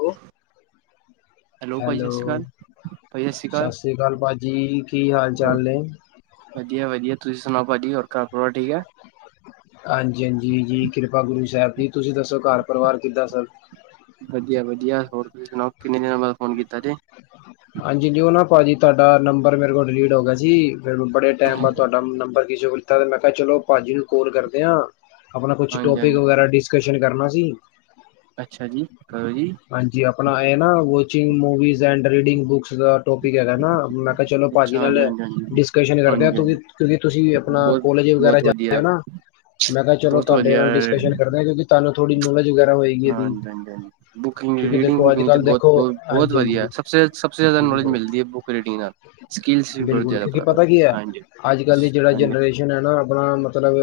Hello ਭਾਜੀ ਸਤਿ hello ਸ਼੍ਰੀ ਅਕਾਲ ਸਤਿ ਸ਼੍ਰੀ ਅਕਾਲ ਭਾਜੀ। ਕੀ ਹਾਲ ਚਾਲ ਨੇ? ਵਧੀਆ-ਵਧੀਆ ਤੁਸੀਂ ਸੁਣਾਓ ਭਾਜੀ, ਹੋਰ ਘਰ ਪਰਿਵਾਰ ਠੀਕ ਹੈ। ਹਾਂਜੀ-ਹਾਂਜੀ ਜੀ ਕਿਰਪਾ ਗੁਰੂ ਸਾਹਿਬ ਦੀ ਤੁਸੀਂ ਦੱਸੋ ਘਰ ਪਰਿਵਾਰ ਕਿੱਦਾਂ ਸਭ। ਵਧੀਆ - ਵਧੀਆ ਹੋਰ ਤੁਸੀਂ ਸੁਣਾਓ ਕਿੰਨੇ ਦਿਨਾਂ ਬਾਅਦ ਫੋਨ ਕੀਤਾ ਜੇ ਹਾਂਜੀ ਉਹ ਨਾ ਭਾਜੀ ਤੁਹਾਡਾ ਨੰਬਰ ਮੇਰੇ ਕੋਲ ਡਿਲੀਟ ਹੋ ਗਿਆ ਸੀ ਮੈਨੂੰ ਬੜੇ ਟਾਈਮ ਬਾਅਦ ਤੁਹਾਡਾ ਨੰਬਰ ਕਿਸੇ ਕੋਲੋ ਲਿਤਾ। ਤੇ ਮੈਂ ਕਿਹਾ ਚਲੋ ਭਾਜੀ ਨੂੰ ਕ ਕੋਲ ਕਰਦੇ ਹਾਂ ਆਪਣਾ ਕੁਛ ਹਾਂਜੀ ਟੋਪਿਕ ਹਾਂਜੀ ਵਗੈਰਾ ਡਿਸਕਸ਼ਨ ਕਰਨਾ ਸੀ ਅੱਛਾ ਜੀ ਕਰੋ ਜੀ। ਹਾਂਜੀ, ਆਪਣਾ ਇਹ ਨਾ watching movies and reading books ਦਾ ਟੋਪਿਕ ਹੈਗਾ ਨਾ ਮੈਂ ਕਿਹਾ ਚਲੋ ਭਾਜੀ ਅੱਛਾ ਨਾਲ ਹਾਂਜੀ ਹਾਂਜੀ ਹਾਂਜੀ ਡਿਸਕਸ਼ਨ ਕਰਦੇ ਆ ਹਾਂਜੀ ਹਾਂਜੀ ਕਿਉਂਕਿ, ਤੁਸੀਂ ਆਪਣਾ ਬਹੁਤ ਕੋਲਜ ਵਗੈਰਾ ਬਹੁਤ ਜਾ ਵਧੀਆ ਰਹੇ ਹੋ ਨਾ ਮੈਂ ਕਿਹਾ ਚਲੋ ਬਹੁਤ ਤੁਹਾਡੇ ਵਧੀਆ ਨਾਲ ਡਿਸਕਸ਼ਨ ਕਰਦੇ ਆ। ਕਿਉਂਕਿ ਤੁਹਾਨੂੰ ਥੋੜੀ ਨੋਲੇਜ ਵੈ ਹ ਹਾਂ-ਹਾਂ ਬੁਕਿੰਗ ਕਿਉਂਕਿ ਰੀਡਿੰਗ ਦੇਖੋ ਅੱਜ ਬੁਕਿੰਗ ਤੇ ਕੱਲ ਬਹੁਤ, ਦੇਖੋ ਬਹੁਤ, ਬਹੁਤ ਹਾਂਜੀ ਹਾਂਜੀ ਵਧੀਆ ਸਭ ਸਭ ਸਭਸੇ ਜ਼ਿਆਦਾ ਨੋਲੇਜ ਬਿਲਕੁਲ ਮਿਲਦੀ ਹੈ ਬੁੱਕ ਰੀਡਿੰਗ ਨਾਲ, ਸਕਿਲਸ ਵੀ ਬਹੁਤ ਬਿਲਕੁਲ ਕਿਉਂਕਿ ਜ਼ਿਆਦਾ ਪਤਾ ਕੀ ਹੈ ਹਾਂਜੀ ਅੱਜ -ਕੱਲ ਦੀ ਜੇੜਾ ਹਾਂਜੀ ਜਨਰੇਸ਼ਨ ਹੈ ਨਾ ਆਪਣਾ ਮਤਲਬ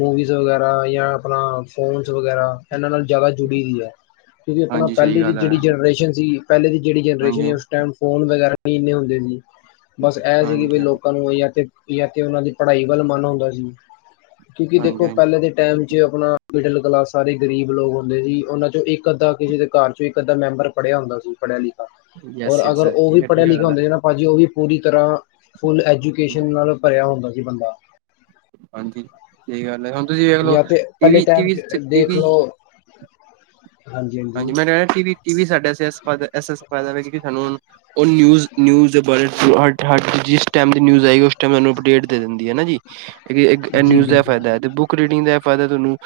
ਮੂਵੀਜ਼ ਵਗੈਰਾ ਯਾ ਆਪਣਾ ਫੋਨਸ ਵਗੈਰਾ ਇਹਨਾਂ ਨਾਲ ਜ਼ਿਆਦਾ ਜੁੜੀ ਵੀ ਐ ਕਿਉਂਕਿ, ਆਪਣਾ ਹਾਂਜੀ ਸਹੀ ਪਹਿਲੇ ਦੀ ਗੱਲ ਹੈ ਜੇੜੀ ਜਨਰੇਸ਼ਨ ਸੀ, ਪਹਿਲੇ ਦੀ ਜੇੜੀ ਜਨਰੇਸ਼ਨ ਹਾਂਜੀ ਐ ਉਸ ਟਾਈਮ ਫੋਨ ਵਗੈਰਾ ਵੀ ਨੀ ਇੰਨੇ ਹੁੰਦੇ ਸੀ, ਬਸ ਐਹ ਸੀ ਕਿ ਹਾਂਜੀ ਵੀ ਹਾਂਜੀ ਲੋਕਾਂ ਨੂੰ ਯਾ ਤੇ ਯਾ ਤੇ ਉਹਨਾਂ ਦੀ ਪੜ੍ਹਾਈ ਵੱਲ ਮਨ ਹੁੰਦਾ ਸੀ ਕਿਉਂਕਿ ਹਾਂਜੀ ਦੇਖੋ ਪਹਿਲੇ ਹਾਂਜੀ ਤੇ ਟਾਈਮ 'ਚ ਆਪਣਾ ਮਿਡਲ ਕਲਾਸ ਸਾਰੇ ਗਰੀਬ ਲੋਕ ਹੁੰਦੇ ਸੀ, ਉਹਨਾਂ 'ਚੋਂ ਇੱਕ ਅੱਧਾ ਕਿਸੇ ਦੇ ਘਰ 'ਚੋਂ ਇੱਕ ਅੱਧਾ ਮੈਂਬਰ ਪੜਿਆ ਹੁੰਦਾ ਸੀ, ਪੜ੍ਹਿਆ ਲਿਖਿਆ, ਔਰ ਯੈਸ ਯੈਸ ਅਗਰ ਉਹ ਵੀ ਠੀਕ ਹੈ ਠੀਕ ਪੜ੍ਹਿਆ ਹੈ ਲਿਖਿਆ ਗੱਲ ਹੈ। ਹੁੰਦਾ ਨਾ ਭਾਜੀ ਉਹ ਵੀ ਪੂਰੀ ਤਰ੍ਹਾਂ ਫੁੱਲ ਐਜੂਕੇਸ਼ਨ ਨਾਲ ਭਰਿਆ ਹੁੰਦਾ ਸੀ ਬੰਦਾ ਹਾਂਜੀ ਸਹੀ ਗੱਲ ਹੈ ਹੁਣ ਤੁਸੀਂ ਵੇਖ ਲਓ, ਜਾਂ ਤੇ ਪਹਿਲੇ ਟੀਵੀ ਟਾਈਮ -ਟੀਵੀ 'ਚ ਦੇਖ -ਟੀਵੀ 'ਚ ਲਓ ਹਾਂਜੀ ਮੈਂ ਕਹਿ ਟੀਵੀ ਸਾਡਾ ਟੀਵੀ ਏਸ ਏਸ ਸਪਾ ਦਾ ਇਹ ਸਾਨੂੰ ਹੁਣ ਉਹ ਨਿਊਜ, ਨਿਯੂਜ ਦੇ ਬਾਰੇ ਹਟ ਹਟ ਜਿਸ ਟੈਮ ਦੀ ਨਿਯੂਜ ਆਈ ਉਸ ਟਾਈਮ ਮੈਂਨੂੰ ਅਪਢੇਟ ਦੇ ਦਿੰਦੀ ਆ ਨਾ ਜੀ ਇਕ, ਇਕ ਜੀ ਨਿਊਜ਼ ਦਾ ਇਹ ਫਾਇਦਾ ਬਿਲਕੁਲ ਹੈ ਤੇ ਬੁੱਕ ਬੁਕ ਰੀਡਿੰਗ ਦਾ ਇਹ ਫਾਇਦਾ ਤੁਹਾਨੂੰ,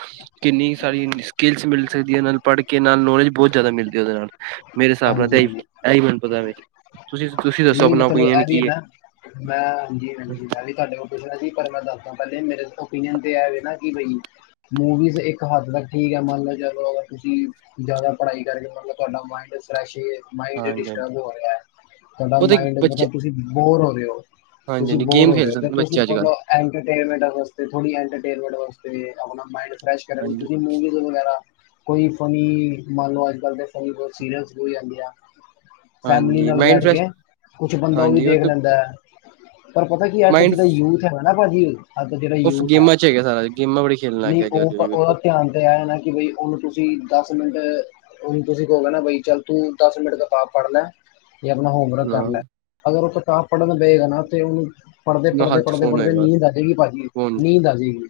ਕਿੰਨੀ ਸਾਰੀ ਸਕਿਲਸ ਮਿਲ ਸਕਦੀਆਂ ਇਹਨਾ ਨੂੰ ਪੜ੍ਹ ਕੇ ਨਾਲ ਨੌਲੇਜ ਬਹੁਤ ਜ਼ਿਆਦਾ ਮਿਲਦੀ ਉਹਦੇ ਨਾਲ, ਮੇਰੇ ਹਿਸਾਬ ਨਾਲ ਤਾਂ ਹਾਂਜੀ ਐ ਹਾਂਜੀ ਐਹੀ ਮੈਨੂੰ ਪਤਾ ਵੇ, ਤੁਸੀਂ ਤੁਸੀਂ ਦੱਸੋ ਨਹੀਂ ਆਪਣਾ ਮਤਲਬ, ਓਪੀਨੀਅਨ ਐਹ ਵੀ ਕੀ ਹੈ ਨਾ, ਮੈਂ ਹਾਂਜੀ- ਹੈ ਹਾਂਜੀ ਮੈਂ ਵੀ ਤਾਡੇ ਕੋਲ ਪੁੱਛਣਾ ਸੀ ਪਰ ਮੈਂ ਦੱਸਦਾ ਪਹਿਲੇ, ਮੇਰੇ ਓਪੀਨੀਅਨ ਤੇ ਐਹ ਆ ਨਿ ਕੀ ਬਈ ਮੂਵੀਜ਼ ਇੱਕ ਹੱਦ ਤੱਕ ਠੀਕ ਐ, ਮੰਨ ਲਓ ਚਲੋ ਅਗਰ ਤੁਸੀਂ ਜ਼ਿਆਦਾ ਪੜ੍ਹਾਈ ਕਰਕੇ ਮਤਲਬ ਤੁਹਾਡਾ ਮਾਇੰਡ ਫਰੈਸ਼ ਏ, ਮਾਇਡ ਹਾਂਜੀ ਹਾਂਜੀ ਡਿਸਟਰਬ ਹੋ ਰਿਹਾ ਤਾਡਾ ਉਹ ਤੇ ਮਾਇੰਡ ਬੱਚੇ ਮਤਲਬ ਤੁਸੀਂ ਬੋਰ ਹੋ ਰਹੇ ਹੋ, ਹਾਂਜੀ ਤੁਸੀਂ ਹਾਂਜੀ ਬੋਰ ਗੇਮ ਹੋ ਰਹੇ ਖੇਲ ਸਕਦੇ ਹੋ, ਨੇ ਤੁਸੀਂ ਬੱਚੇ ਸਿਰਫ ਅੱਜ ਕੱਲ੍ਹ ਆਪਣਾ ਐੰਟਰਟੇਨਮੈਂਟ ਵਾਸੜੇ ਥੋੜੀ ਐੰਟਰਟੇਨਮੈਂਟ ਵਾਸਤੇ ਆਪਣਾ ਮਾਇੰਡ ਫਰੈਸ਼ ਕਰਨ ਹਾਂਜੀ ਵਾਸਤੇ ਤੁਸੀਂ ਮੂਵੀ ਮੂਵੀ ਵਗੈਰਾ ਕੋਈ ਫਨੀ ਮੰਨ ਲੋ ਅੱਜ- ਕਲ ਫਨੀ ਬਹੁਤ ਸੀਰੀਅਸ ਲਿਆ ਗਿਆ ਹਾਂਜੀ ਮਾਇੰਡ ਫਰੈਸ਼ ਕੁਛ ਬੰਦਾ ਉਹ ਵੀ ਹਾਂਜੀ ਦੇਖ ਤੇ ਲੈਂਦਾ, ਪਰ ਪਤਾ ਕੀ ਅੱਜ ਮਾਇੰਡ ਜੇੜਾ ਯੂਥ ਹੈਗਾ ਨਾ ਭਾਜੀ ਅਜ ਜਿਹੜਾ ਉਸ ਯੂਥ ਹੈ, ਗੇਮਾਂ ਚ ਹੈਗਾ ਸਾਰਾ ਗੇਮਾਂ ਬੜੀ ਖੇਲਣ ਲੱਗ ਨਹੀਂ ਗਿਆ ਉਹ ਜੀ ਉਹਦਾ ਧਿਆਨ ਤੇ ਐ ਨਾ ਕਿ ਬਈ ਉਹਨੂੰ ਤੁਸੀਂ ਦਸ ਮਿੰਟ ਹੁਣ ਤੁਸੀਂ ਕਹੋਗੇ ਨਾ ਕੀ ਬਈ ਚੱਲ ਤੂੰ ਦਸ ਮਿੰਟ ਕਿਤਾਬ ਫੜ ਲੈ ਜਾਂ ਆਪਣਾ ਹੋਮਵਰਕ ਕਰ ਲੈ, ਹਾਂ ਅਗਰ ਉਹ ਕਿਤਾਬ ਪੜ੍ਹਨ ਬਏਗਾ ਨਾ ਤੇ ਉਹ ਪੜ੍ਹਦੇ- ਪੜ੍ਹਦੇ- ਹੱਥ ਪੜ੍ਹਦੇ- ਫੋਨ ਪੜ੍ਹਦੇ ਹੋਏਗਾ ਨੀਂਦ ਆਜੇਗੀ ਭਾਜੀ, ਫੋਨ ਨੀਂਦ ਆਜੇਗੀ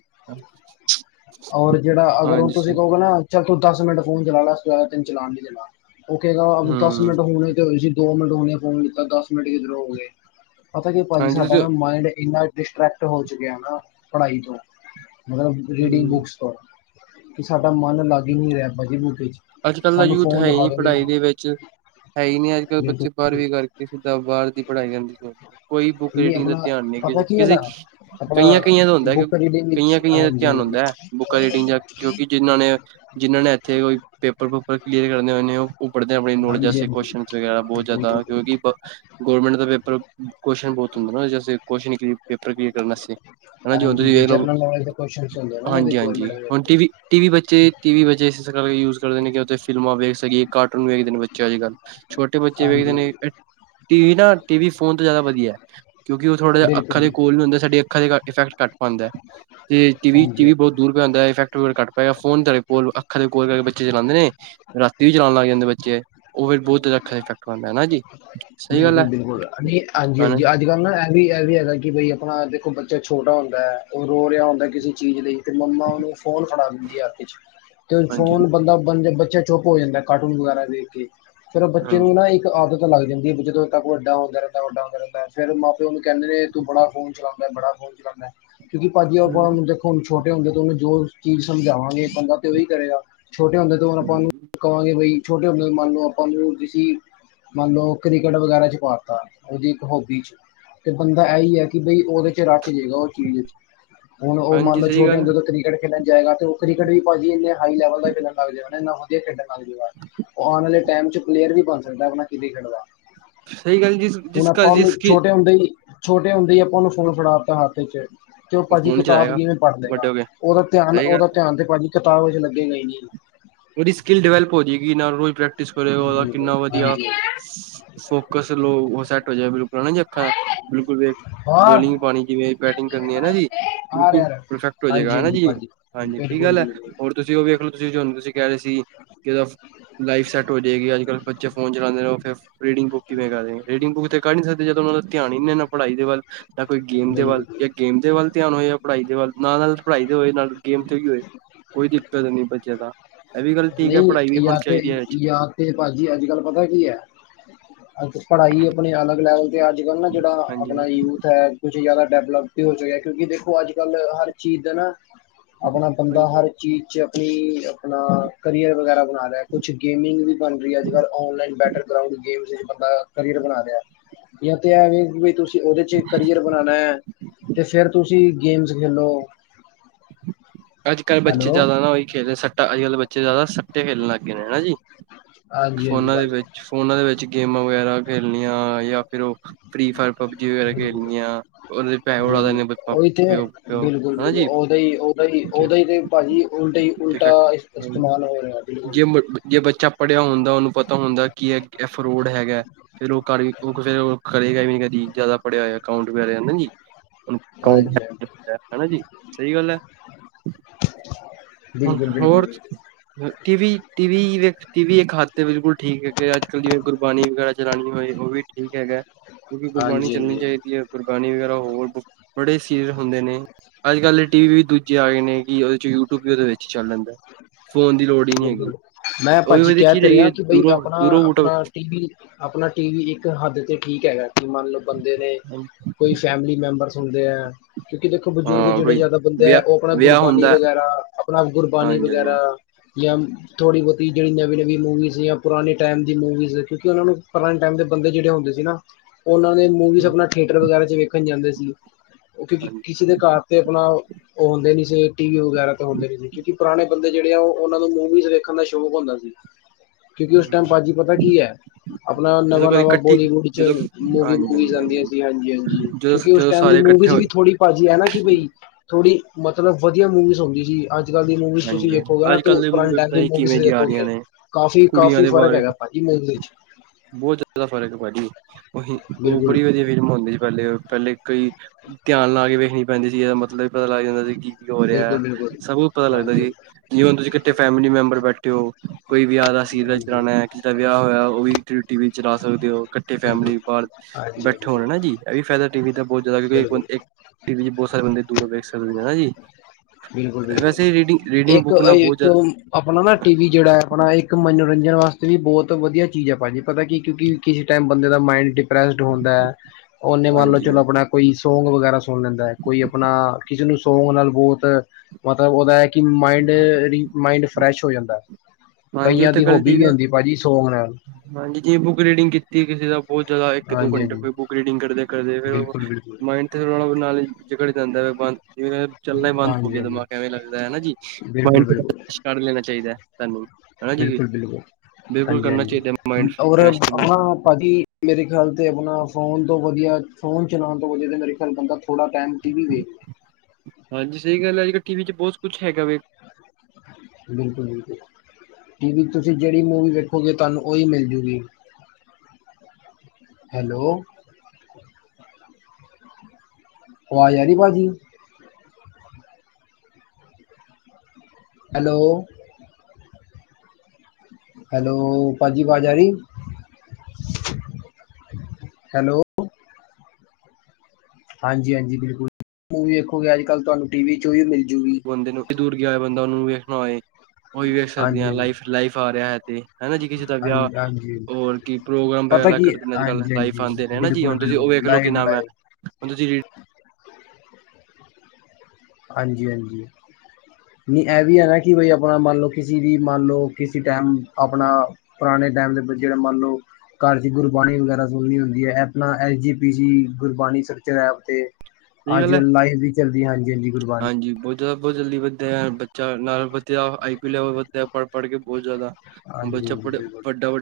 ਔਰ ਜੇੜਾ ਅਗਰ ਹੁਣ ਹਾਂਜੀ ਸਹੀ ਤੁਸੀਂ ਕਹੋਗੇ ਨਾ ਚੱਲ ਤੂੰ ਦਸ ਮਿੰਟ ਫੋਨ ਚਲਾਲਾ ਉਸ ਤੋ ਜਿਆਦਾ ਤੈਨੂੰ ਚਲਾਣ ਨੀ ਦੇਨਾ, ਉਹ ਕਹੇਗਾ ਦਸ ਹੂੰ ਮਿੰਟ ਹੁਣੇ ਤੇ ਹੋਏ ਸੀ ਦੋ ਮਿੰਟ ਹੁਨੇ ਫੋਨ ਲੀਤਾ, ਦਸ ਮਿੰਟ ਕਿੱਧਰੋਂ ਹੋ ਗਏ, ਪਤਾ ਕਿ ਭਾਜੀ ਹਾਂਜੀ ਸਾਡਾ ਤੁਸੀਂ ਨਾ ਮਾਇੰਡ ਇੰਨਾ ਡਿਸਟਰੈਕਟ ਹੋ ਚੁੱਕਿਆ ਨਾ ਪੜ੍ਹਾਈ ਤੋਂ, ਮਤਲਬ ਰੀਡਿੰਗ ਹੂੰ ਬੁੱਕਸ ਤੋਂ। ਕਿ ਸਾਡਾ ਮਨ ਲੱ ਕਦੀ ਨੀ ਰਿਹਾ ਭਾਜੀ ਬੂਟ ਵਿਚ, ਅੱਜ ਕੱਲ੍ਹ ਦਾ ਸਾਨੂੰ ਯੂਥ ਫੋਨ ਹੈ ਹੀ ਦਿਖਾ ਨਹੀਂ ਦੇਵੇ ਪੜ੍ਹਾਈ ਦੇ ਬਿਲਕੁਲ ਬਾਹਰਵੀ ਕਰਕੇ ਸਿੱਧਾ ਬਾਹਰ ਦੀ ਪੜ੍ਹਾਈ ਕਰਨੀ ਸੀ, ਕੋਈ ਬੁੱਕ ਬਿਲਕੁਲ ਨਹੀਂ ਰੀਡਿੰਗ ਦਾ ਆਪਣਾ ਧਿਆਨ ਨਹੀਂ ਪਤਾ ਗਿਆ ਕੀ ਹੈ ਕਿਸੇ ਨਾ ਆਪਣਾ ਕਈਆਂ -ਕਈਆਂ ਦਾ ਹੁੰਦਾ ਕਿ, ਬੁੱਕ ਰੀਡਿੰਗ ਵਿੱਚ ਕਈਆਂ- ਕਈਆਂ ਦਾ ਹਾਂਜੀ ਧਿਆਨ ਹਾਂਜੀ ਹੁੰਦਾ, ਬੁੱਕਾਂ ਰੀਡਿੰਗ ਜਾਂ ਕਿਉਂਕਿ ਜਿੰਨਾਂ ਨੇ ਜਿਨ੍ਹਾਂ ਨੇ ਇੱਥੇ ਕੋਈ ਪੇਪਰ ਪੂਪਰ ਕਲੀਅਰ ਕਰਨੇ ਹੋਏ, ਉਹ ਪੜ੍ਹਦੇ ਆਪਣੀ ਹਾਂਜੀ ਨੌਲੇਜ ਹਾਂਜੀ ਕੁਸ਼ਨ। ਵਗੈਰਾ ਬਹੁਤ ਬਿਲਕੁਲ ਜ਼ਿਆਦਾ, ਕਿਉਂਕਿ ਗੌਰਮੈਂਟ ਦਾ ਪੇਪਰ ਕੁਸ਼ਚਨ ਬਹੁਤ ਹੁੰਦਾ ਨਾ ਜੈਸੇ ਕੁਸਚਨਲੀ। ਪੇਪਰ ਕਲੀਅਰ ਕਰਨਾ ਸਿੱਖ, ਹਨਾ ਜ ਹਾਂਜੀ ਤੁਸੀਂ ਜੀ ਦੇਖ ਲੋ, ਜਰਨਲ ਨੌਲੇਜ ਦੇ ਕੁਐਸਚਨਸ ਹੁੰਦੇ ਨਾ ਉਹਦੇ ਹਾਂਜੀ- ਹਾਂਜੀ। ਗਵਰਨਮੈਂਟ ਦੇ ਹੁਣ ਟੀ ਵੀ ਟੀ ਵੀ ਬੱਚੇ, ਟੀ ਵੀ ਬੱਚੇ ਇਸ ਕਰਕੇ ਯੂਜ ਕਰਦੇ ਨੇ ਕਿ ਉਥੇ ਫਿਲਮਾਂ ਵੇਖ ਸਕੀਏ, ਕਾਰਟੂਨ ਵੇਖਦੇ ਨੇ ਬੱਚੇ ਅੱਜ- ਕੱਲ। ਛੋਟੇ ਬੱਚੇ ਹਾਂਜੀ ਵੇਖਦੇ ਨੇ, ਹਾਂਜੀ ਐ ਟੀ ਵੀ ਨਾ ਟੀ ਵੀ ਫੋਨ ਤੋਂ ਜ਼ਿਆਦਾ ਵਧੀਆ। ਕਿਉਂਕਿ ਉਹ ਥੋੜ੍ਹਾ ਜਿਹਾ ਬਿਲਕੁਲ ਅੱਖਾਂ ਦੇ ਬਿਲਕੁਲ ਕੋਲ ਨੀ ਹੁੰਦਾ ਸਾਡੀ ਅੱਖਾਂ ਦੇ ਇਫੈਕਟ ਘੱਟ ਪਾਂਦਾ, ਤੇ ਟੀ ਵੀ, ਟੀ ਹਾਂਜੀ ਵੀ ਬਹੁਤ ਦੂਰ ਪਿਆ ਹੁੰਦਾ, ਇਫੈਕਟ ਘੱਟ ਪਏ ਫੋਨ ਤੇ ਹੋਏ ਕੋਲ ਅੱਖਾਂ ਦੇ ਕੋਲ ਕਰਕੇ ਬੱਚੇ ਚਲਾਉਂਦੇ ਨੇ, ਰਾਤੀ ਵੀ ਚਲਾਉਣ ਲੱਗ ਜਾਂਦੇ ਬੱਚੇ ਉਹ ਫੇਰ ਬਹੁਤ ਤੇ ਅਖਾ ਤੇ ਇਫੈਕਟ ਪੈੰਦਾ ਹਨਾ ਜੀ, ਸਹੀ ਗੱਲ ਹੈ। ਬਿਲਕੁਲ ਬਿਲਕੁਲ ਨਹੀਂ ਹਾਂਜੀ ਹਨਾ ਹਾਂਜੀ ਅੱਜ- ਕੱਲ ਨਾ, ਐਹ ਵੀ, ਐਹ ਵੀ ਹੈਗਾ ਕਿ ਬਈ ਆਪਣਾ ਦੇਖੋ ਬੱਚਾ ਛੋਟਾ ਹੁੰਦਾ ਹੈ ਉਹ ਰੋ ਰਿਹਾ ਹੁੰਦਾ ਕਿਸੀ ਚੀਜ਼ ਲਈ 'ਤੇ ਮੰਮਾ ਉਨੂੰ ਫੋਨ ਫੜਾਂਦੀ ਐ ਹਥ 'ਚ, ਤੇ ਹਾਂਜੀ ਫੋਨ ਬੰਦਾ- ਬੰਦੇ ਬੱਚੇ ਚੁੱਪ ਹੋ ਜਾਂਦੈ ਕਾਰਟੂਨ ਵਗੈਰਾ ਵੇਖ ਕੇ, ਫਿਰ ਉਹ ਬੱਚੇ ਨੂੰ ਹਾਂਜੀ ਨਾ ਇੱਕ ਆਦਤ ਲਗ ਜਾਂਦੀ ਐ, ਜਦੋ ਤੱਕ ਉਹ ਵਡਾ ਹੁੰਦਾ ਰੈਂਦਾ, ਵਡਾ ਹੁੰਦਾ ਰੈਂਦਾ, ਫਿਰ ਮਾਂ- ਪਿਓ ਉਨੂੰ ਕੈਂਦੇ ਨੇ, ਤੂੰ ਬੜਾ ਫੋਨ ਚਲਾਦੈ, ਬੜਾ ਮੋਜ ਕਰਨੈ। ਕਿਉਂਕਿ ਭਾਜੀ, ਉਹ ਆਪਾਂ ਦੇਖੋ, ਛੋਟੇ ਹੁੰਦੇ 'ਤੇ ਉਨੂੰ ਜੋ ਚੀਜ਼ ਸਮਝਾਵਾਂਗੇ, ਬੰਦਾ ਤੇ ਓਈ ਕਰੇਗਾ। ਛੋਟੇ ਹੁੰਦੇ 'ਤੇ ਹੁਨ ਆਪਾਂ ਉਨੂੰ, ਕਵਾਂਗੇ ਬਈ, ਛੋਟੇ ਹੁੰਦੇ ਮੰਨ ਨੂੰ ਆਪ ਆਪ ਨੂੰ ਤੁਸੀਂ, ਮੰਨ ਲਓ ਕ੍ਰਿਕਟ ਵਗੈਰਾ 'ਚ ਪਾਤਾ, ਉਦੀ ਇੱਕ ਹੋਬੀ ਚ 'ਤੇ ਬੰਦਾ ਐਈ ਐ ਕਿ ਬਈ ਓਦੇ 'ਚ ਰਚ ਜੇਗਾ ਉਹ ਚੀਜ਼ 'ਚ, ਹੁਨ ਉਹ ਮੰਨ ਹਾਂਜੀ ਲਓ ਸਹੀ ਛੋਟੇ ਗੱਲ ਹੁੰਦੇ ਤੋ ਕਦੀ ਕ੍ਰਿਕਟ ਖੇਡਨ ਜਾਏਗਾ 'ਤੇ ਉਹ ਕ੍ਰਿਕਟ ਵੀ ਭਾਜੀ, ਇੰਨੇ ਹਾਈ ਲੈਵਲ 'ਤੇ ਖੇਡਨ ਲੱਗ ਜਾਏਗਾ, ਇੰਨਾ ਵਦੀਆ ਖੇਡਨ ਲਗ ਜਾਏਗਾ। ਆਉਨ ਵਾਲੇ ਟੈਮ 'ਚ ਪਲੇਅਰ ਵੀ ਬਨ ਸਕਦਾ, ਅਪਨਾ ਕ੍ਰਿਕਟ ਦਾ। ਸਹੀ ਗੱਲ ਜਿਸ ਹੁਨ ਜਿਸ ਘਰ ਆਪਾਂ ਉਨੂੰ ਜਿਸ ਕੀ ਛੋਟੇ ਹੁੰਦੇ ਹੀ ਛੋਟੇ ਹੁੰਦੇ ਈ ਆਪਾਂ ਉਨੂੰ ਫੋਨ ਫੜਾ ਦਿੱਤਾ ਹੱਥ 'ਚ। 'ਤੇ ਉਹ ਭਾਜੀ, ਫੋਨ ਹੀ ਕਿਤਾਬ ਚਲਾਏਗਾ ਕਿਵੇਂ ਪੜ੍ਹ ਵੱਡੇ ਲੇਗਾ? ਹੋ ਕੇ ਓਦਾ ਧਿਆਨ, ਸਹੀ ਗੱਲ ਓਦਾ ਧਿਆਨ 'ਤੇ ਭਾਜੀ, ਕਿਤਾਬ ਵਿੱਚ ਲੱਗੇਗਾ ਈ ਨੀ। ਓਦੀ ਸਕਿੱਲ ਡਿਵੈਲਪ ਹੋ ਜੇਗੀ, ਇੰਨਾ ਰੋਜ਼ ਪ੍ਰੈਕਟਿਸ ਕਰੇਗਾ, ਓਦਾ ਕਿੰਨਾ ਵਦੀਆ ਹਾਂਜੀ ਫੋਕਸ ਲੋਗ ਉਹ ਸੈੱਟ ਹੋ ਜਾਵੇ, ਬਿਲਕੁਲ ਪੁਰਾਨੀ ਨੀ ਅੱਖਾਂ, ਬਿਲਕੁਲ, ਹਾਂ ਬੋਲਿੰਗ ਪਾਨੀ ਜਿਵੇਂ [unintelligible] ਬੈਟਿੰਗ ਕਰਨੀ ਐ ਨਾ ਜੀ, ਆ ਬਿਲਕੁਲ ਰਿਹਾ ਰਿਹਾ ਪਰਫੈਕਟ ਹੋ ਹਾਂਜੀ ਜਾਏਗਾ, ਹੈ ਨਾ ਹਾਂਜੀ ਜੀ? ਭਾਜੀ ਹਾਂਜੀ, ਕੀ ਬਿਲਕੁਲ ਗੱਲ ਐ? ਬਿਲਕੁਲ ਹੋਰ ਤੁਸੀਂ ਉਹ ਵੇਖ ਲੋ, ਤੁਸੀਂ ਜੋ ਹੁਨ ਤੁਸੀਂ ਕੈਅ ਰੇ ਸੀ, ਕਿ ਰਫ ਲਾਈਫ ਸੈੱਟ ਹੋ ਜਏਗੀ, ਅੱਜ- ਕੱਲ੍ਹ ਬੱਚੇ ਫੋਨ ਚਲਾਂਦੇ ਨੇ, ਉਹ ਫਿਰ ਰੀਡਿੰਗ ਬੁੱਕ ਕਿਵੇਂ ਕਰ ਦੇਨਗੇ? ਰੀਡਿੰਗ ਬੁੱਕ 'ਤੇ ਕੱਢ ਨੀ ਸਕਦੇ, ਜਦ ਉਨਾਂ ਦਾ ਧਿਆਨ ਈ ਨੀ ਏਨਾ ਪੜਾਈ ਦੇ ਵੱਲ। ਐ, ਕੋਈ ਗੇਮ ਦੇ ਵੱਲ ਬਿਲਕੁਲ ਇਕ ਗੇਮ ਦੇ ਵੱਲ ਧਿਆਨ ਹੋਏ ਜਾਂ ਪੜ੍ਹਾਈ ਦੇ ਵੱਲ? ਨਾਲ-ਨਾਲ ਪੜ੍ਹਾਈ ਦੇ ਹੋਏ, ਨਾਲ ਗੇਮ 'ਤੇ ਵੀ ਹੋਏ। ਕੋਈ ਦਿੱਕਤ ਨੀ ਬੱਚੇਆ ਦਾ, ਐਹ ਵੀ ਗੱਲ ਠੀਕ ਐ ਪੜ੍ਹਾਈ ਵੀ ਹੋਨੀ ਚਾਈਦੀ ਐ ਅੱਜ। ਏ ਭਾਅ ਜੀ, ਅੱਜ-ਕੱਲ ਪਤਾ ਕੀ ਐ? ਅੱਜ ਪੜ੍ਹਾਈ ਅਪਨੇ ਅਲੱਗ ਲੈਵਲ 'ਤੇ ਅੱਜ-ਕੱਲ੍ਹ ਨਾ ਜੇੜਾ ਹਾਂਜੀ ਆਪਨਾ, ਹਾਂਜੀ ਯੂਥ ਖੈਰ, ਤੁਸੀ ਜਾਦਾ ਡੈਪਲਪ ਵੀ ਹੋ ਚੁੱਕਿਆ, ਕਿਉਂਕਿ ਦੇਖੋ, ਅੱਜ- ਕੱਲ ਹਰ ਚੀਜ਼ ਦਾ ਨਾ ਅਪਨਾ ਬੰਦਾ ਹਾਂਜੀ ਹਰ ਚੀਜ਼ 'ਚ ਅਪਨੀ, ਅਪਨਾ ਕਰੀਅਰ ਵਗੈਰਾ ਬਨਾ ਲਿਆ, ਕੁਛ ਗੇਮਿੰਗ ਵੀ ਬਨ ਰੀ ਐ। ਅੱਜ-ਕੱਲ ਔਨਲਾਈਨ ਬੈਟਰ ਗਰਾਂਉਡ ਗੇਮ' ਚ ਬੰਦਾ ਕਰੀਅਰ ਬਨਾ ਲਿਆ। ਯਾ ਤੇ ਐ ਹੈਗੇ ਬਈ, ਤੁਸੀਂ ਓਦੇ 'ਚ ਕਰੀਅਰ ਬਨਾਨੈ, 'ਤੇ ਫੇਰ ਤੁਸੀਂ ਗੇਮਸ ਖੇਲੋ। ਅੱਜ- ਕੱਲ੍ਹ ਬੱਚੇ ਹੈਲੋ ਜਾਦਾ ਨਾ, ਓਈ ਖੇਡਦੇ ਸੱਟਾ। ਅੱਜ-ਕੱਲ੍ਹ ਬੱਚੇ ਜਾਦਾ ਸੱਟੇ ਖੇਲਨ ਲੱਗ ਗਏ ਨੇ, ਹੈਨਾ ਜੀ? ਹਾਂਜੀ- ਹਾਂਜੀ। ਫੋਨਾਂ ਬਾ ਦੇ ਵਿੱਚ ਫੋਨਾਂ ਦੇ ਵਿੱਚ ਗੇਮਾਂ ਵਗੈਰਾ ਖੇਲਨੀਆਂ, ਯਾ ਫਿਰ ਉਹ ਫਰੀ ਫਾਇਰ, ਪਬਜੀ ਵਗੈਰਾ ਬਿਲਕੁਲ ਖੇਲਨੀ ਆ, ਓਦੇ ਪੈਹੇ ਉਡਾ ਦਿੰਨੀ ਬਿਲਕੁਲ ਆ ਬਪਾ। ਉਹੀ ਪਿਉ-ਪਿਉ, ਹਾਂਜੀ। ਤੇ ਈ ਓਦਾ ਈ, ਓਦਾ ਈ ਤੇ ਭਾਜੀ ਉਲਟਾ ਈ ਉਲਟਾ, ਇਫੈਕਟ ਇਸਤੇ-ਇਸਤੇਮਾਲ ਹੋ ਰੇਆ ਬਿਲਕੁਲ। ਜੇ ਜੇ ਬੱਚਾ ਪੜ੍ਹਿਆ ਹੁੰਦਾ, ਉਨੂੰ ਪਤਾ ਹੁੰਦਾ ਕੀ ਅ ਐ, ਫਰੋਡ ਹੈਗੈ। ਫੇਰ ਉਹ ਕਰ ਉਹ ਫੇਰ ਉਹ ਕਰੇਗਾ ਵੀ ਨੀ ਕਦੀ, ਜਾਦਾ ਪੜ੍ਹਿਆ ਹੋਇਆ ਅਕਾਊਂਟ ਵਗੈਰਾ, ਹੈਨਾ ਜੀ? ਹਾਂਜੀ ਹਾਂਜੀ, ਅਕਾਂਊਟ, ਹੈਨਾ ਜੀ? ਸਹੀ ਗੱਲ ਐ। ਹੁਣ ਬਿਲਕੁਲ- ਬਿਲਕੁਲ, ਹੋਰ ਬਿਲਕੁਲ। ਟੀਵੀ, ਟੀਵੀ ਵਿਚ ਟੀਵੀ ਇੱਕ ਹੱਦ ਤੇ ਬਿਲਕੁਲ ਠੀਕ ਏ। 'ਤੇ ਅੱਜ-ਕਲ੍ਹ ਜਿਵੇਂ ਗੁਰਬਾਨੀ ਵਗੈਰਾ ਚਲਾਨੀ ਹੋਏ, ਉਹ ਵੀ ਠੀਕ ਹੈਗਾ। ਕਿਉਂਕਿ ਗੁਰਬਾਨੀ ਹਾਂਜੀ ਹਾਂਜੀ ਚੱਲਨੀ ਹਾਂਜੀ ਚਾਈਦੀ ਐ, ਗੁਰਬਾਨੀ ਵਗੈਰਾ ਹੋਰ, ਬੜੇ ਸੀਰੀਅਲ ਹੁੰਦੇ ਨੇ। ਅੱਜ-ਕੱਲ ਟੀਵੀ ਵੀ ਦੂਜੇ ਕੇ ਆ ਗਏ ਨੇ ਕਿ ਓਦੇ 'ਚ ਯੂ-ਟਿਊਬ ਵੀ ਓਦੇ ਵਿੱਚ ਚੱਲ ਲੈਂਦਾ, ਫੋਨ ਦੀ ਲੋੜ ਈ ਨੀ ਹੈਗੀ। ਬਿਲਕੁਲ ਮੈਂ ਉਹ ਵੀ ਭਾਜੀ ਵਦੀਆ ਕਹਿ ਚੀਜ਼ ਤੇ ਹੈਗੀ ਰਿਹਾ ਏ, ਕਿ ਬਈ ਆਪਣਾ ਦੂਰੋਂ-ਦੂਰੋਂ ਉ ਆਪਣਾ ਟੀਵੀ ਅਪਣਾ ਟੀਵੀ ਇੱਕ ਹੱਦ ਤੇ ਠੀਕ ਹੈਗਾ, ਕਿ ਮੰਨ ਲਓ ਬੰਦੇ ਨੇ ਹੈਜ ਕੋਈ ਫੈਮਿਲੀ ਮੈਂਬਰਸ ਹੁੰਦੇ ਐ ਕਿਉਂਕਿ ਦੇਖੋ ਬਜ਼ੁਰਗ ਹਾਂ ਜਿਹੜੇ ਕੋਈ ਜ਼ਿਆਦਾ ਬੰਦੇ ਐ, ਵਿਆਹ ਉਹ ਅਪਣਾ ਵਿਆਹ ਗੁਰਬਾਣੀ ਹੁੰਦਾ ਵਗੈਰਾ, ਅਪਣਾ ਗੁਰਬਾਣੀ ਹਾਂਜੀ ਵਗੈਰਾ ਯਾ ਥੋੜ੍ਹੀ-ਬਹੁਤੀ ਜੇੜੀ ਨਵੀਂ-ਨਵੀਂ ਮੂਵੀਜ਼, ਯਾ ਪੁਰਾਣੇ ਟੈਮ ਮੂਵੀਜ਼ ਕਿਉਂਕਿ ਉਹਨਾਂ ਨੂੰ ਪੁਰਾਣੇ ਟੈਮ ਦੇ ਬੰਦੇ ਜਿਹੜੇ ਹੁੰਦੇ ਸੀ ਨਾ, ਉਹਨਾਂ ਨੇ ਮੂਵੀਜ਼ ਹਾਂਜੀ ਅਪਣਾ ਥੀਏਟਰ ਵਗੈਰਾ'ਚ ਵੇਖਣ ਜਾਂਦੇ ਸੀ, ਉਹ ਕਿਉਂਕਿ ਕਿਸੇ ਦੇ ਘਰ ਤੇ ਅਪਨਾ ਓ ਹੂੰਦੇ ਨੀ ਸੀ ਟੀਵੀ ਵਗੈਰਾ ਤੋਂ ਹੁੰਦੇ ਨੀ ਸੀ, ਕਿਉਂਕਿ ਪੁਰਾਣੇ ਬੰਦੇ ਜਿਹੜੇ ਆ ਉਹਨਾਂ ਨੂੰ ਮੂਵੀਜ਼ ਦੇਖਣ ਦਾ ਸ਼ੌਕ ਹੁੰਦਾ ਸੀ। ਕਿਉਂਕਿ ਉਸ ਟਾਈਮ ਹਾਂਜੀ ਭਾਜੀ ਪਤਾ ਕੀ ਐ ਅਪਨਾ ਜਦੋਂ ਕਦੇ ਨਵਾਂ-ਨਵਾਂ ਇਕੱਠੀ ਬੋਲੀਵੁੱਡ'ਚ ਜਦੋਂ ਮੂਵੀ, ਹਾਂਜੀ ਮੂਵੀਜ ਹਾਂਜੀ ਹਾਂਜੀ ਆਂਦੀਆਂ ਸੀ, ਹਾਂਜੀ-ਹਾਂਜੀ। ਜਦੋਂ ਕਿਉਂਕਿ ਉਸ ਜਦੋਂ ਟੈਮ ਦੀ ਸਾਰੇ ਇਕੱਠੇ ਮੂਵੀਜ਼ ਹੋਏ ਵੀ ਥੋੜੀ ਭਾਜੀ ਐ ਨਾ ਕਿ ਬਈ, ਥੋੜੀ ਮਤਲਬ ਵਧੀਆ ਮੂਵੀਜ਼ ਹੁੰਦੀ ਸੀ। ਅੱਜ-ਕੱਲ ਦੀ ਮੂਵੀਜ਼ ਤੁਸੀਂ ਹਾਂਜੀ ਦੇਖੋਗੇ ਨਾ, ਅੱਜ ਤੇ ਕੱਲ੍ਹ ਦੇ ਪੁਰਾਣੇ ਮੂਵੀ ਟਾਈਮ ਪਤਾ ਦੀ ਨੀ ਮੂਵੀਜ਼ ਕਿਵੇਂ ਆ ਰਹੀਆਂ ਦੇਖੋਗੇ ਨੇ ਕਾਫੀ, ਕੁੜੀਆਂ ਕਾਫੀ ਦੇ ਫਰਕ ਬਾਰੇ ਹੈਗਾ ਭਾਜੀ। ਮੂਵੀਜ਼ ਵਿੱਚ ਬਹੁਤ ਜ਼ਿਆਦਾ ਫ਼ਰਕ ਏ ਭਾਜੀ, ਉਹ ਬਿਲਕੁਲ ਬੜੀ ਵਧੀਆ ਫਿਲਮ ਹੁੰਦੀ ਸੀ ਪਹਿਲੇ, ਪਹਿਲੇ ਕਈ ਧਿਆਨ ਲਾਕੇ ਵੇਖਣੀ ਪੈਂਦੀ ਸੀ, ਇਹਦਾ ਮਤਲਬ ਪਤਾ ਲੱਗ ਜਾਂਦਾ ਸੀ, ਕੀ-ਕੀ ਹੋ ਰਿਹਾ, ਬਿਲਕੁਲ-ਬਿਲਕੁਲ ਸਭ ਕੁਝ ਪਤਾ ਲੱਗਦਾ ਹਾਂਜੀ-ਹਾਂਜੀ, ਸੀ। ਜਿਵੇਂ ਹੁਣ ਤੁਸੀਂ ਕਿਤੇੇ ਫੈਮਿਲੀ ਮੈਂਬਰ ਬੈਠੇ ਓ, ਕੋਈ ਵਿਆਹ ਦਾ ਸੀਰੀਅਲ ਹਾਂਜੀ-ਹਾਂਜੀ, ਚਲਾਣਾ, ਕਿਸੇ ਦਾ ਵਿਆਹ ਹੋਇਆ ਉਹ ਵੀ ਠਰਿ ਟੀਵੀ ਚਲਾ ਸਕਦੇ ਓ, ਕੱਠੇ ਬਿਲਕੁਲ ਫੈਮਲੀ ਬਾਰ ਬੈਠਾ ਹਾਂਜੀ-ਹਾਂਜੀ। ਹੋਣਾ ਨਾ ਜੀ, ਐ ਵੀ ਫਾਇਦਾ ਟੀਵੀ ਦਾ ਬਹੁਤ ਜ਼ਿਆਦਾ ਕਿਉਂਕਿ ਇਕ ਬਿਲਕੁਲ, ਬੰਦ ਟੀਵੀ'ਚ ਬਹੁਤ ਸਾਰੇ ਬੰਦੇ ਦੂਰੋਂ ਵੇਖ ਸਕਦੇ ਨੇ ਹਨਾ ਜੀ, ਵੈਸ ਇੱਕ, ਇੱਕ ਅਪਣਾ ਨਾ ਟੀਵੀ ਜਿਹੜਾ ਐ, ਅਪਣਾ ਇੱਕ ਮਨੋਰੰਜਨ ਵਾਸਤੇ ਵੀ ਬਹੁਤ ਵਧੀਆ ਚੀਜ਼ ਐ ਭਾਜੀ। ਪਤਾ ਕਿ, ਕਿਉਂਕਿ ਕਿਸੀ ਟੈਮ ਬੰਦੇ ਦਾ ਮਾਇੰਡ ਡਿਪਰੈਸਡ ਹੁੰਦਾ, ਉਹਨੇ ਮੰਨਲੋ, ਹਾਂਜੀ ਹਾਂਜੀ ਚਲੋ ਅਪਣਾ ਕੋਈ ਸੌਂਗ ਵਗੈਰਾ ਸੁਣ ਲੈਂਦਾ, ਕੋਈ ਅਪਣਾ ਕਿਸੇ ਨੂੰ ਸੌਗ ਨਾਲ ਬਹੁਤ, ਮਤਲਬ ਉਹਦਾ ਐ ਕਿ ਮਾਇੰਡ ਮਾਇੰਡ ਫਰੈਸ਼ ਹੋ ਜਾਂਦੈ, ਹਾਂਜੀ ਉਹ ਕਈਆਂ ਤਾਂ ਦੀ ਗੱਲ ਹੋਬੀ ਠੀਕ ਵੀ ਹੈ ਹੁੰਦੀ ਭਾਜੀ ਸੌੰਗ ਨਾਲ। ਹਾਂਜੀ, ਜਿਵੇਂ ਬੁੱਕ ਰੀਡਿੰਗ ਕੀਤੀ ਕਿਸੇ ਦਾ ਬਹੁਤ ਜ਼ਿਆਦਾ, ਇੱਕ-ਦੋ ਘੰਟੇ ਹੋਏ ਬੁੱਕ ਰੀਡਿੰਗ ਕਰਦੇ-ਕਰਦੇ ਫਿਰ ਉ ਬਿਲਕੁਲ। ਤੇ ਉਹਦੇ ਨਾਲੋ ਜਕੜ ਜਾਂਦਾ ਬੰਦ, ਚੱਲਣਾ ਈ ਬੰਦ ਹੋਗਿਆ ਹਾਂਜੀ-ਹਾਂਜੀ ਦਿਮਾਗ ਐਵੇਂ ਲੱਗਦੈ ਹਨਾ ਜੀ। ਮਾਈੰਡ ਬਿਲਕੁਲ-ਬਿਲਕੁਲ, ਫਰੈਸ਼ ਕਰ ਲੈਣਾ ਚਾਹੀਦਾ, ਸਾਨੂੰ। ਹਨਾ ਜੀ ਬਿਲਕੁਲ-ਬਿਲਕੁਲ, ਬਿਲਕੁਲ ਕਰਨਾ ਹਾਂਜੀ-ਹਾਂਜੀ, ਚਾਹੀਦਾ ਮਾਇੰਡ ਓਰ ਫਰੈਸ਼ ਤੇ ਅਪਣਾ ਬਿਲਕੁਲ ਭਾ ਜੀ ਮੇਰੇ ਖਿਆਲ ਤੇ ਅਪਣਾ ਫੋਨ ਤੋਂ ਵਧੀਆ, ਫੋਨ ਚਲਾਣ ਤੋਂ ਵਧੀਆ ਤੇ ਮੇਰੇ ਖਿਆਲ ਬੰਦਾ ਥੋੜਾ ਟੈਮ ਟੀਵੀ ਦੇਖ ਹਾਂਜੀ ਸਹੀ ਗੱਲ ਐ, ਅੱਜ-ਕੱਲ੍ਹ ਟੀਵੀ'ਚ ਬਹੁਤ ਕੁੱਛ ਹੈਗਾ ਵੇ। ਬਿਲਕੁਲ-ਬਿਲਕੁਲ। ਟੀਵੀ'ਚ ਤੁਸੀਂ ਜਿਹੜੀ ਮੂਵੀ ਵੇਖੋਗੇ, ਤੁਹਾਨੂੰ ਓਈ ਮਿਲ ਜੂਗੀ। ਹੈਲੋ। ਅਵਾਜ਼ ਆ ਰੀ ਭਾਜੀ? ਹੈਲੋ। ਹੈਲੋ, ਭਾਜੀ ਵਾਜ ਆ ਰੀ? ਹੈਲੋ ਹਾਂਜੀ-ਹਾਂਜੀ ਬਿਲਕੁਲ, ਮੂਵੀ ਵੇਖੋਗੇ ਅੱਜ-ਕੱਲ ਤੁਹਾਨੂੰ ਟੀਵੀ'ਚ ਓਵੀ ਮਿਲਜੂਗੀ। ਬੰਦੇ ਨੂੰ, ਦੂਰ ਗਿਆ ਹੋਇਆ ਬੰਦਾ ਉਹਨੂੰ ਵੇਖਣਾ ਹੋਏ। ਓਈ ਵੇਖ ਸਕਦੇ ਆ, ਹਾਂਜੀ ਹਾਂਜੀ ਲਾਈਫ, ਲਾਈਫ ਆ ਰਿਹਾ ਹੈ, ਤੇ ਹੈਨਾ ਜੇ ਕਿਸੇ ਦਾ ਵਿਆਹ ਹਾਂਜੀ ਹਾਂਜੀ ਹੋਰ ਕਿ ਪ੍ਰੋਗਰਾਮ ਪਤਾ ਵਗੈਰਾ ਕੀ ਕੱਦੇ ਨੇ ਅੱਜ-ਕੱਲ ਹਾਂਜੀ ਲਾਈਵ ਹਾਂਜੀ ਆਂਦੇ ਨੇ ਹਨਾ ਜੀ, ਬਿਲਕੁਲ ਹੁਣ ਤੁਸੀਂ ਉਹ ਬਿਲਕੁਲ ਵੇਖਲੋ, ਕਿ ਲਾਈਵ ਨਾਮੈਂ ਲਾਈਵ ਹੁਣ ਤੁਸੀਂ ਹਾਂਜੀ-ਹਾਂਜੀ। ਨਹੀਂ ਐਵੀ ਐ ਨਾ ਕਿ ਬਈ ਅਪਣਾ ਮੰਨਲੋ, ਕਿਸੀ ਵੀ ਮੰਨ ਲਉ, ਕਿਸੀ ਟਾਈਮ ਆਪਣਾ ਪੁਰਾਣੇ ਟੈਮ ਦੇ ਵਿੱਚ ਜਿਹੜਾ ਮੰਨਲੋ ਘਰ 'ਚ ਗੁਰਬਾਣੀ ਵਗੈਰਾ ਸੁਣਣੀ ਹੁੰਦੀ ਹੈ ਐਪਣਾ ਆਈ ਜੀ ਪੀ ਸੀ ਗੁਰਬਾਣੀ ਸਰਚਰ ਐਪ 'ਤੇ। ਸਹੀ ਅੱਜ ਗੱਲ ਹੈ ਕੱਲ ਲਾਈਫ ਵੀ ਚੱਲਦੀ ਹਾਂਜੀ- ਹਾਂਜੀ ਗੁਰਬਾਣੀ। ਹਾਂਜੀ ਬੋਤ ਜ਼ਿਆਦਾ ਬੋਤ ਜਲਦੀ ਵਧ ਦਾ ਐ ਬੱਚਾ ਨਾਲ ਵਧੀਆ ਆਈ ਕੀਉ ਲੈਵਲ ਵਧ ਦਾ ਐ ਪੜ- ਪੜ ਕੇ ਬੋਤ ਜ਼ਿਆਦਾ। ਅ ਹਾਂਜੀ ਬਚਾ ਹਾਂਜੀ ਪੜ ਬਿਲਕੁਲ ਵੱਡਾ ਵ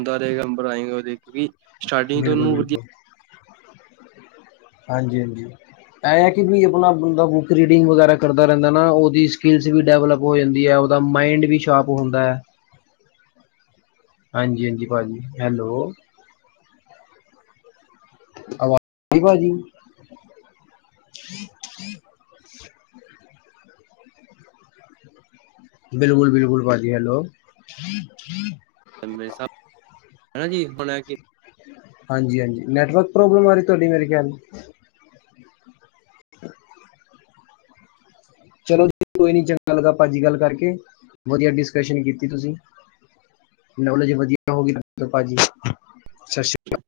ਹੁੰਦਾ ਰਹੇਗਾ ਨੰਬਰ ਆਏਗਾ ਉਦੇ ਕਿਉਂਕਿ ਸਟਾਰਟਿੰਗ ਤੋਂ ਬਿਲਕੁਲ ਉਹਨੂੰ ਵਧੀਆ। ਬਿਲਕੁਲ ਹਾਂਜੀ- ਹਾਂਜੀ। ਇਹ ਹੈ ਕਿ ਵੀ ਆਪਣਾ ਬੰਦਾ ਬੁੱਕ ਰੀਡਿੰਗ ਵਗੈਰਾ ਕਰਦਾ ਰਹਿੰਦਾ ਨਾ ਉਹਦੀ ਸਕਿਲਸ ਵੀ ਡਿਵਲਪ ਹੋ ਜਾਂਦੀ ਐ ਉਹਦਾ ਮਾਇੰਡ ਵੀ ਸ਼ਾਰਪ ਹੁੰਦਾ ਐ। ਹਾਂਜੀ- ਹਾਂਜੀ ਭਾਅ ਜੀ ਹੈਲੋ। ਆਵਾਜ਼ ਰੀ ਭਾਜੀ। ਬਿਲਕੁਲ- ਬਿਲਕੁਲ ਭਾਜੀ, ਹੈਲੋ। ਹਮੇਸ਼ਾ ਹਨਾ ਜੀ ਬਣਾ ਕਿ ਹਾਂਜੀ- ਹਾਂਜੀ ਨੈੱਟਵਰਕ ਪ੍ਰੋਬਲਮ ਆ ਰਹੀ ਤੁਹਾਡੀ ਮੇ ਖਿਆਲ। ਚਲੋ ਜੀ ਕੋਈ ਨੀ ਚੰਗਾ ਲੱਗਾ ਭਾਜੀ ਗੱਲ ਕਰਕੇ, ਵਧੀਆ ਡਿਸਕਸ਼ਨ ਕੀਤੀ ਤੁਸੀਂ। ਜੀ ਵਧੀਆ ਹੋ ਗ ਭਾਜੀ ਸਤਿ ਸ਼੍ਰੀ ਅਕਾਲ।